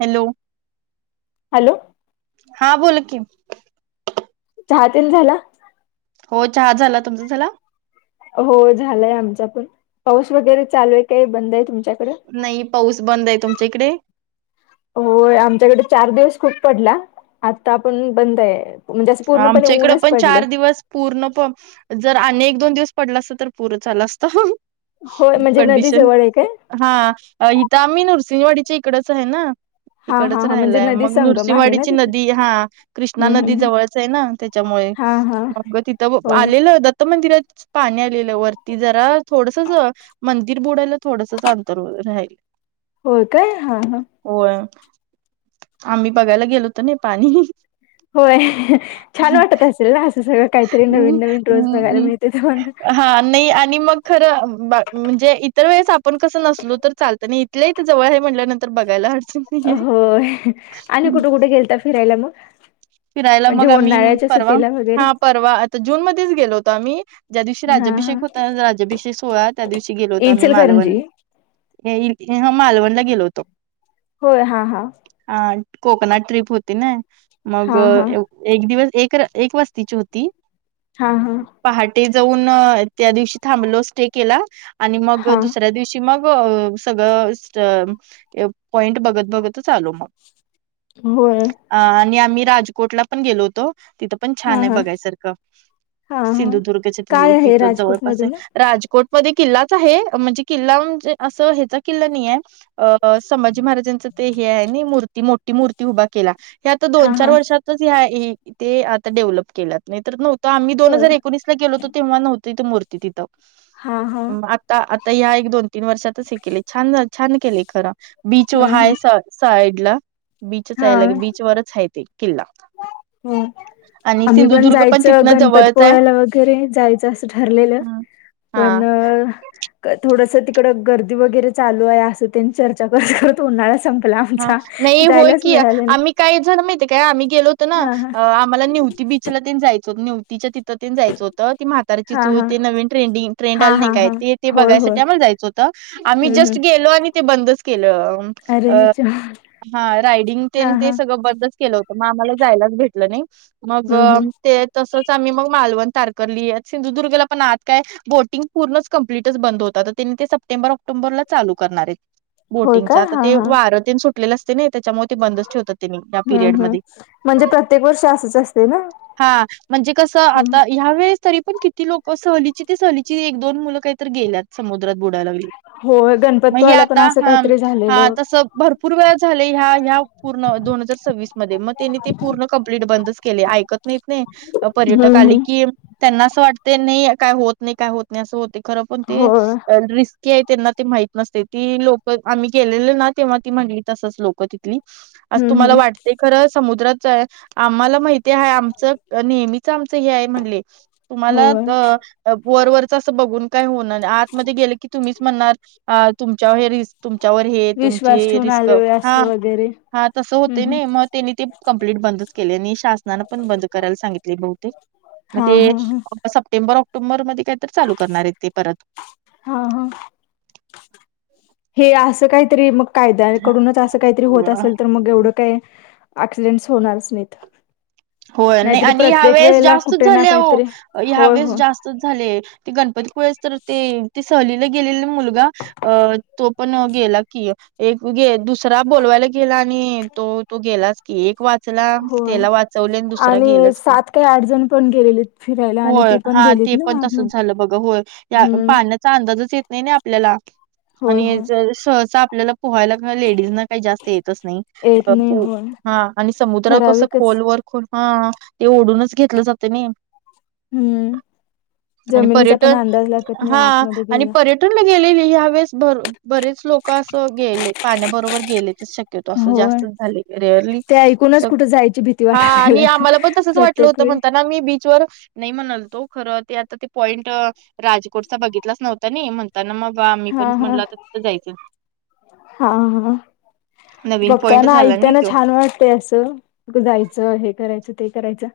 Hello. Hello. हा बोल की. चहा तेन झाला? हो चहा झाला. तुमचां झाला? हो झालाय आमचा पण. पाऊस वगैरे चालू आहे काय बंद आहे तुमच्याकडे? नाही पाऊस बंद आहे. तुमच्या इकडे? हो आमच्याकडे चार दिवस खूप पडला. आता पण बंद आहे. म्हणजे असं पूर्णपणे आमच्या इकड ऊनच पण पडलंय चार दिवस- पूर्ण पण. जर आणि एक दोन दिवस पडला असता तर पूरंच आला असता. होय म्हणजे नदी कंडिशन- जवळ आहे काय हा. इथं आम्ही नरसिंहवाडीच्या इकडच आहे ना? हा तिकडच हा हा म्हणजे राहिलाय. नदी मग संगम आहे ना नृसिंहवाडीची तिथे नदी. हा. कृष्णा हम्म हम्म नदी हम्म जवळच- ना त्याच्यामुळे. हा हा मग तिथं होय आलेलं दत्त मंदिरात- पाणी आलेलं वरती जरा थोडस- मंदिर बुडायला थोडसच अंतर राल- होय काय? हा हा. होय. आम्ही बघायला गेलो होतो ना पाणी. होय. छान वाटत असेल ना असं सगळं काहीतरी हम्म, नवीन नवीन रोज बघायला हम्म, मिळते तेन. हा नाही. आणि मग खरं म्हणजे इतर वेळेस आपण कसं नसलो तर चालत- पण इथल्या इथ जवळ आहे म्हंटल्यावर बघायला हव. होय. आणि कुठे कुठे गेलत्या फिरायला मग? फिरायला म्हणजे मग आम्ही उन्हाळ्याच्या परवा, सुट्टीला वगैरे हा पर- -वा. आता जून मध्येच गेलो होतो आम्ही ज्या दिवशी हा हा राज्याभिषेक होता राज्याभिषेक सोहळा- त्या दिवशी गेलो होतो आम्ही मालवण इचलकरंजी हे हिल हे मालवणला गेलो होतो. होय हा हा. हा कोकणट ट्रिप होती ना हा मग हा एव ''--'' एक दिवस एक र एक वस्तीचे होती. हा हा. पहाटे जाऊन त्या दिवशी थांबलो स्टे केला आणि मग हा दुसऱ्या दिवशी. की मग सगळं स पॉइंट बघत बघत च आलो मग. होय. अ आणि आम्ही राजकोटला पण गेलो होतो तिथं. पण हा छान आहे हा बघायसारखं हा हा सिंधुदुर्ग काय ती आहे तिथ राजकोट जवळपास हाय. मधून राजकोटमध्ये किल्लाच आहे म्हणजे किल्ला म्हणजे असं ह्याचा किल्ला नाही आहे. अ संभाजी महाराजांचं ते हे आहे मूर्ती मोठी मूर्ती उभा केला हे आता हा दोन चार हा वर्षात. आता डेव्हलप केलात नाही तर नव्हत आम्ही दोन होय हजार एक. एकोणीसला गेलो होतो तेव्हा नव्हती तिथ मूर्ती तिथं हा हा अ भात. आता आता या एक दोन तीन वर्षातच हे केले छान छान केले खरं बीच व हम्म हाय हम्म स''--'' साईड ला बीचच हा यायलागे बीचवरच आहे ते किल्ला. हो. आणि आम्ही पण सिंधुदुर्ग जायच तिथनं गणपती जवळच आहे. पोळला वगैरे जायचं असं ठरलेलं. हम्म. पण हा थोडस तिकडडे गर्दी वगैरे चालू आहे असं त्यांनी चर्चा करत करत उन्हाला संपला. आपला हा आमचा नाही होय जायलाच की मिळालं नाही. आम्ही काय झाण माहितीे काय आम्ही गेलोत ना हा आम्हाला निव्हति बीचला ते जायचं होत न्यू ती. तिच्या तिथंन जायचं होतं ती म्हातार्याची हा चूळ हा ते नवीन ट्रेंडंग ट्रेड हा हा आली नाही हा काय हा ते. ते होय होय बघायसाठी आम्हाला जायचं होतं आम्ही हम्म हम्म जस्ट गेलो आणि ते बंदच केलं अ अ. ह हा रायडिंग ते ते सगळं बरदस् केलं होतं मग आम्हाला जायलाच भेटलं नाही. मग हम्म हम्म ते तसंच आम्ही मग मालवण तारकली सिंधुदुर्गला पण आत काय. बोटिंग पूर्णच कम्प्लीटच बंद होतात तर त्यांनी ते सप्टेंबर ऑक्टोबरला चालू करणार आहेत. होय बोटिंगचा काय आता हा ते हा वार तेन सुटलेले असते नाही त्याच्यामुळे. ते बंदच ठेवतातिने या पिरियड हम्म हम्म मध्ये. म्हणजे प्रत्येक वर्ष असंच असते ना हा म्हणजे कसं आता. ह्या वेळेस तरी पण किती लोक सहलीची ते सहलीची एक दोन मुलं काहीत गेल्यात समुद्रात बुडायला लागली. होय मग गणपतपुळ्याला पण आता असं हा काहीतरी हा झालेलं तस. भरपूर वेळ झाले ह्या ह्या पूर्ण दोन हजार सव्वीस मध्ये मग त्यांनी ते पूर्ण कम्प्लीट बंदच केले ऐकत''--'' नाहीत नाही हम्म पर्यटक आले हम्म की. त्यांना असं वाटते नाही काय होत नाही काय होत नाही असं होत खरं पण होय रीस्की''--'' की आहे त्यांना ते माहित नसते ती लोक आम्ही गेलेले ना तेव्हा ती म्हणित तसंच लोक ति. हम्म तुम्हाला हम्म वाट खर समुद्रात आम्हाला माहितीय आहे आम्ही. च नेहमीच आमच हे आहे म्हणले तुम्हाला होय अ. वरवररच असं बघून काय होणार नाही आतमध्ये गेलं की तुम्हीच म्हणणार तुमच्या हे रिस्''--'' तुमच्यावर हे विश्वास तुमची ठेवून रिस्क आले अस हा. वगैरे हा तसं हम्म होते हम्म नाही मग त्यांनी ते कंप्ललीट बंदच केले आणि शासनानें पण बंद करायला सांगितले बहुतेक. मग हा ते हा हा. सप्टेंबर ऑक्टोबर मध्ये काय तर चालू करणार आहेत ते परत. हा हा. हे असं कायतरी मग कायद्याकडूनच असं कायतरी होत असेल तर मग एवढं काय ऐक्सिडेंट्स होणारचं नाहीत. हो नाय नाहीतरी आणि ह्या प्रत्येक वेळेस वेळेला जास्तच कुठे ना झालय आहो काहीतरी ह्या होय वेळेस होय जास्त तच झालय ते गणपती पुळेच तर ते ते सहलीला गेलेला मुलगा अ तो पण गेला की एक उगे दुसरा बोलवायला गेला आणि तो तो गेलाच एक वाचला होय त्येला वाच चवल आणि दुसरा गेलच की सात काही आठ जण पण गेलेलीत फिरायला आणि होय ती पण हा गेलीत ते पण ना तसच आतमध्ये झालं बघा होय. या हम्म पाण्याचा अंदाजच येत नाही ना आपल्याला होय आणि होय जर सहसा आपल्याला पोहायला हा लेडीजना काय जास्त येतच नाही येत नाही परंतु होय हा आणि समुद्र कस ठराविकच खोलवर खूप हा ते ओढूनच घेतलं जातय नई हम्म आणि जमिनीचा पण पर्यटन अंदाज लागत नाही हा आतमध्ये आणि गेला पर्य [unintelligible] गेले मी ह्या वेळेस बरेच लोक असं गेले पाण्याबरोबर गेलेच शक्य त तसं होय जास्तच झालय रेअरली ते ऐकूनच सकं कुठे जायची भीती वा हा आणि आम्हाला पण तसंच वाटलं होतं म्हणताना मी बीचवर नाही म्हणाल तो खरं ते आता ते पॉईंट राजकोटचा बघितलाच नव्हता ना म्हण पण मग आम्ही पण हा हा म्हटलं आता तिथं जायचं. हा हा नवीन पॉईंट बघताना झाला नाही ऐकताना तो छान वाट ते असं नु कुठ जायचं हे करायचं ते करायचं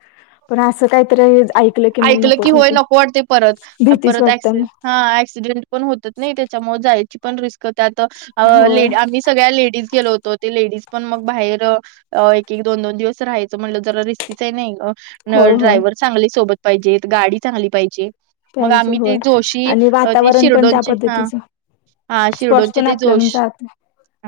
पण असं कायतर ऐकलं की मग नकोच होय होतय नको वाटते परत. अ, भीतीच परत वाटत ऍक्सि मग हा ऍक्सिडेंट पण होतात नय त्याच्यामुळे जायची पण रिस्क त्यात हो होय लेडी आम्ही सगळ्या लेडीज गेलो होत त ते लेडीज पण मग बाहेर अ एक एक दोन दोन दिवस राहायचं म्हणलं जरा रिस्कीच हाय नय अ ल होय होय ड्रायवर चांगले सोबत पाहिजेत गाडी चांगली पाहिजे. मग पाहिजे आम्ही ते होय जोशी आणि अ ते वातावरण पण त्या शिरडोनचे हा पद्धतीचं हा स्पॉट्स शिर्डोंचे पण ते आपल्या जोश जात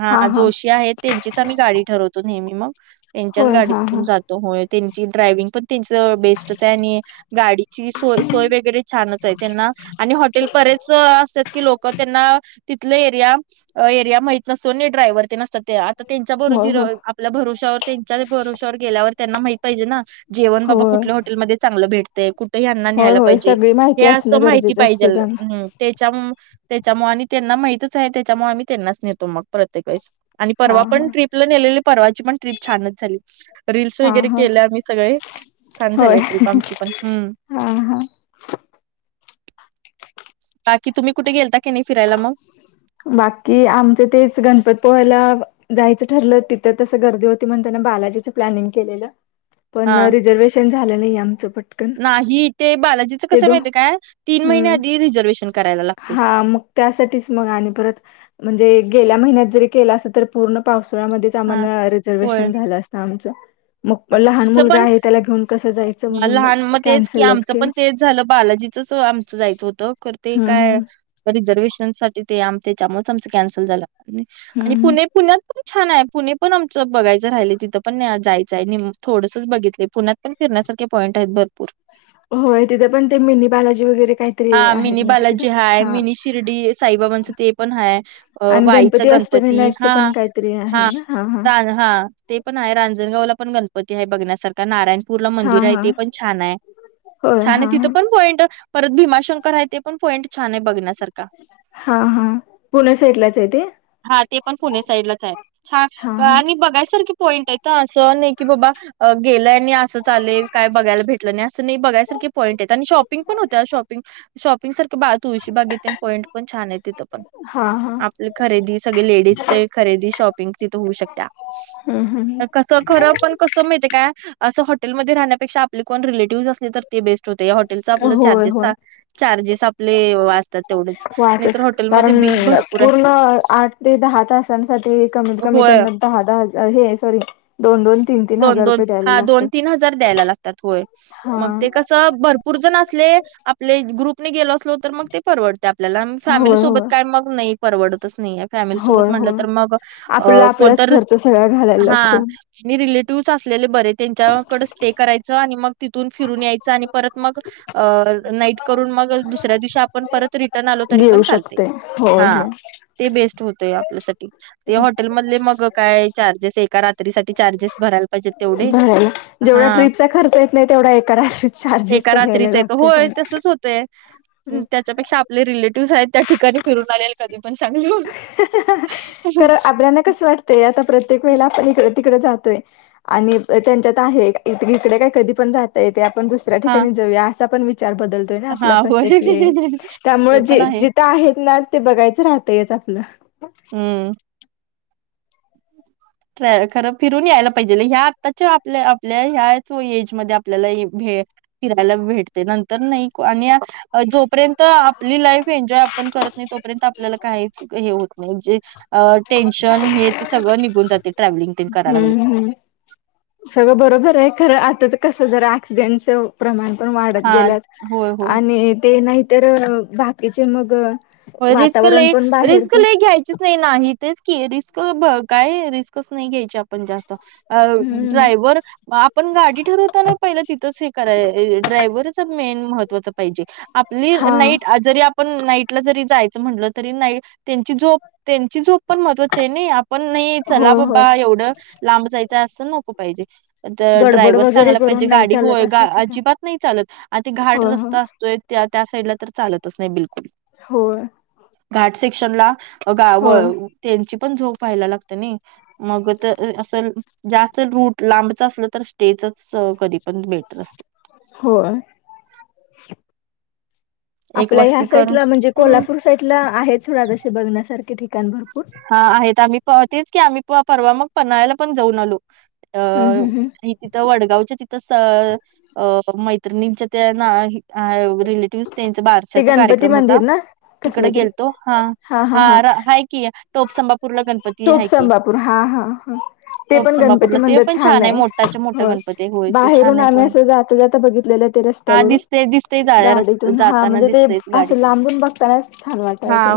हा जोशी आहेत त्यांचीच आम्ही गाडी ठरवतो नेहमी मग त्यांच्याच होय हा हा गाडीतून जातो होय त्यांची ड्रायव्हिंग पण त्यांच बेस्टच हाय आणि गाडीची सोय सोय वगैरे छानच आहे त्यांना आणि हॉटेल परेच असतेत कि लोक त्यांना तिथला एरिया एरिया माहीत नसतो नी ड्रायव्हर ते नसतात ते आता त्यांच्या बरो होय जिरो होय आपल्या भरोश्यावर त्यांच्या भरोश्यावर गेल्यावर त्यांना माहित पाहिजे ना जेवण बाबा होय कुठल्या हॉ हॉटेल मध्ये चांगलं भेटतय कुठे यांना होय न्यायला होय पाहिजे सगळी हे माहिती असणं असं माहिती गरजेचं असते पाहिजेल त्यांना त्याच्या मु त्याच्यामुळ आणि त्यांना माहितच आहे त्याच्यामुळ आम्ही त्यांनाच नेतो मग प्रत्येक वेळेस आणि हा परवा हा पण ट्रिपला नेलेली परवाची पण ट्रीप छानच झाली. रील्स हा वगैरे हा केल्या आम्ही सगळे छान होय झालेत. हा हा बाकी तुम्ही कुठे गेलता का नाय फिरायला मग बाकी आमच तेच गणपत पुळेला जायचं ठरलं तिथं तसं गर्दी होती म्हणून त्याने बालाजीचं प्लॅनिंग केलेलं पण हा रिझर्वेशन झालं नाही आमचं पटकन नाही ते बालाजीचं ते कसं दो माहितीय काय तीन महिने हम्म आधी रिझर्वेशन करायला लागतंय हा मग त्यासाठीच मग आणि परत म्हणजे गेल्या महिन्यात जरी केलं असं तर पूर्ण पावसाळ्यामध्येचं हा सामान होय रिझर्वेशन झालं असतं आमचं. हां. मग लहान तिचं पण मुलगा आहे त्याला घेऊन कसं जायचं हा, म्हणून मग लहान कॅन्सलच केलं. तस आमचं जायचं होतं कर ते हम्म काय हम्म रिझर्वेशन साठी ते आम त्याच्यामुळच आमच कॅन्सल झालं आणि हम्म हम्म पुणे पुण्यात पण छान आहे पुणे पण आमचं बघायचं राहिलय तिथं पण जाय थोडसंच बघितले पुण्यात पण फिरण्यासारख पॉईंट आहेत भरपूर. होय तिथ पण ते मिनी बालाजी वगैरे काय हा मिनी बालाजी हाय मिनी शिर्डी साईबाबांचं ते पण हाय अ आणि वाईचा गणपती ग पती अष्टविनायकचं हा पण काहीतरी हा आहे ना हा तान हा. ते पण हाय रांजणगावला पण गणपती हाय बघण्यासारखा नारायण पूरला हा मंदिर आहे हा ते पण छान आहे होय छान आहे हा हा तिथं पण पॉइंट भीमाशंकर हाय ते पण पॉईंट छानाय बघण्यासारखा. हा हा पुण्या साईडलाच आहे ते. हा ते पण पुणे साईडलाच आहे छान हा हा आणि बघायसारखी पॉइंट आहे असं नाही की बाबा अ गेलंय आणि असंचालेय काय बघायला भेटलं नाही असं नाही बघायसारखे पॉईंट आहेत आणि शॉपिंग पण होत्या शॉपिंग शॉपिंग सारखे बा तुळशी बाग येेत पॉइंट पण छान आहे तिथं पण हा हा आपले खरेदी सगळे लेडीज चे खरेदी शॉपिंग तिथ होऊ शकत्या. हम्म हम् कसं खरं पण कसं माहतेय काय? असं हॉटेलमध्ये राहण्यापेक्षा आपले कोण रिलेटिव्हज असले तर ते बेस्ट होते या हॉटलचा आपलं होय चार्जेस होय च चार्जेस आपले वाचतात तेवढेच वाहतच नाहीतर हॉटेलमध्ये कारण बिल भरपूराय. पूर्ण आठ ते दहा तासांसाठी कमीत कमी होय त्यांना दहा दहा हजा हे सॉरी दोन दोन तीन तीन दोन हजार दोन रुपये द्यायला हा दोन लागतात तीन हजार द्यायला लागतात होय हा मग ते कस च भरपूर जण असले आपले ग्रुप गेलो असलो तर मग ते परवडते आपल्याला फॅमिली होय सोबत होय काय मग नाही परवडतच नाहीेयाय. फॅमिली सोबत होय म्हटलं होय तर मग आपला अ आपलाच कोणतर खर्च सगळा घालायला हा. लागतो मी रिलेटिव्हस असलेले बरे त्यांच्याकड स्टे करायचं आणि मग तिथून फिरून यायचं आणि परत मग अ नाईट करून मग दुसऱ्या दिवशी आपण परत रिटर्न आलो तरी घेऊ पण चालतय. शकते होय हो. ते बेस्ट होतय आपल्यासाठी ते हॉटेल मधले मग काय चार्जेस एका रात्रीसाठी चार्जेस भरायला पाहिजेत तेवढे बर जेवढा हा ट्रीपचा खर्च येत नाही तेवढा एका रात्रीत चार्जेस एका तर द्यायला रात्रीच येतो लागतेत अन हम् त्याच्या पेक्षा आपले रिलेटिव्हस आहेत त्या ठिकाणी फिरून आलेल कधी पण चांगल ना कसं वाटतय आता प्रत्येक वेळे आपण इकड तिकड जातोय. आणि त्यांच्यात आहे इकडे काय कधी पण जाता येतय आपण दूस - सऱ्या हा ठिकाणी जाऊया असा पण विचार बदलतोय ना आपला हा होय प्रत्येक वेळी त्यामुळे ते पण जे आहे ते आहेत ना ते बघायचं राहतयच आपलं. हम्म ट्रा खरं फिरून यायला पाहिजेल ह्या आत्ताच्या आपल्या आपल्या ह्याच एज मध्ये आपल्याला भेळ- फिरायला भेटतय नंतर नाही क आणि जोपर्यंत आपली लाईफ एन्जॉय आपण करत नाही तोपर्यंत आपल्याला काहीच हे होत म्हणजे अ टेन्शन हे ते सगळं निघून जात. ते ट्रॅव्हलिंग हम्म् हम सगळं बरोबर आहे खरं आताच कस जरा ऍक्सिडेंटसच प्रमाण पण वाढत हा गेल्यात होय होय आणि ते नाहीतर बाकीचे मग रिस्क वातावरण लई. पण रिस्क बाहेरच लई घ्यायचीच नाही नाही तेच की रिस्क ब काय रिस्कच नाही घ्यायची आप आपण जास्त अ हम्म ड्रायव्हर आपण गाडी ठरवताना पहिलं तिथंच हे करा ड्रायव्हरच मेन महत्त्वाच पाहिजे. आप प्ली हा नाईट जरी आपण नाईटला जरी जायचं म्हटलं तरी नाईट त्यांची झोप त्यांची झोप पण महत्वाची आहे नी आपण नाही चला होय होय बाबा एवढं लांब जायचा अस नको पाहिजे. तर गडबड ड्रायव्हर वगैरे चांगला पाहिजे करून नाही गाडी चालत होय गा अशा ठिकाणी अजिबात नाही चालत आ ते घाट होय होय रस्ता असतोय त्या त्या साईडला तर चालतच नाही बिलकुल. होय. घाट सेक्शन ला गा व होय त्यांची पण झोप व्हायला लागतीया नी. मग तर अस जास्त रूट लांबच असलं तर स्टेचच कधी पण बेटर असते. होय. एक आपल्या ह्या वस्ती करून साईडला म्हणजे हम्म. कोल्हापूर साईड ला आहेच ना ग असे बघण्यासारखे ठिकाण भरपूर. हा आहेत आम्ही पा तेच की आम्ही प-परवा मग पन्हाळ्याला पण जाऊन आलो. अ हम्म हम्म हम्म तिथं वडगावच्या तिथं स अ मैत्रिणींच्या त्या ना ही आ रिलेट त्यांचा ते बारशाचा गणपती कार्यक्रम होता. मंदिर ना तिकड कसलं तरी गेलतो. हा हा रा हाय की टोपसंभापुरला गण टोप संंबापूर हा हा हा. ते टॉप पण गणपती संभापूरला ते मंदिर पण छान आहे. मोठाच्या मोठा हो गणपती आहे. होय तो छान बाहेरून आहे आम्ही पॉईंट असं जाता जाता बघितलेलं ते रस हा त्यावेळी दिसते दिसतेय जा रस्त गाडीतून हा जाताना म्हणजे ते दिसतेच असं गाडीतून लांबून बघतानाच छान हा वाटायच.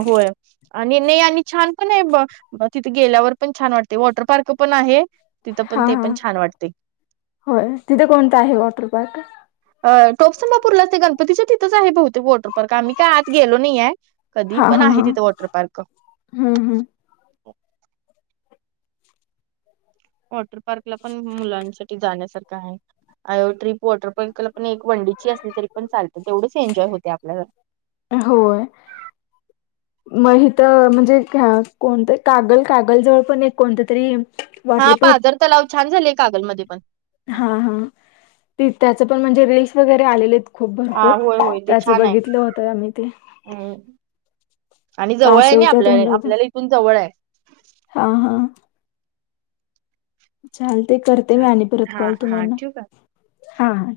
आणि मी आणि छान काय ब तिथे गेल्यावर पण छान वाटते. वॉटर पार्क पण आहे. तिथं पण हा ते हा पण छान वाटते. होय. तिथं कोणता आहे वॉटर पार्क? अ टोपसंबापूरला ते गणपतीच्या तिथंच आहे बहुतेक वॉटर पार्क आम्ही काय आत गेलो नाही आहे. कधी हा पण हा आहे हा तिथं वॉटर पार्क. हम्म हम्. वॉटर पार्कला पण मुलांसाठी जाण्यासारखं हाय. अ ट्रिप वॉटरपार्कला पण एक वन डेची असली तरी पण चालते. तेवढेच एन्जॉय होते आपल्याला. होय. म हीत म्हणजे का कोणत? कागल, कागल जवळ पण एक कोणत तरी हा वॉटर पार्क पाझर तलाव छान झालेय कागलमध्ये पण. हा हा त्याच पण म्हणजे रील्स वगैरे आलेलीत. खूप हा भरपूर होय होय ते त्याच छान आहे. बघितलं होत आम्ही ते. हम्म आणि जवळ आहे ना कासवच्या आपल्याला. तोंडात आपल्याला इथून जवळ आहे. हा हा. चालते करते मी चालेल आणि परत हा कॉल हा तुम्हाना ठेवू का? हा हा.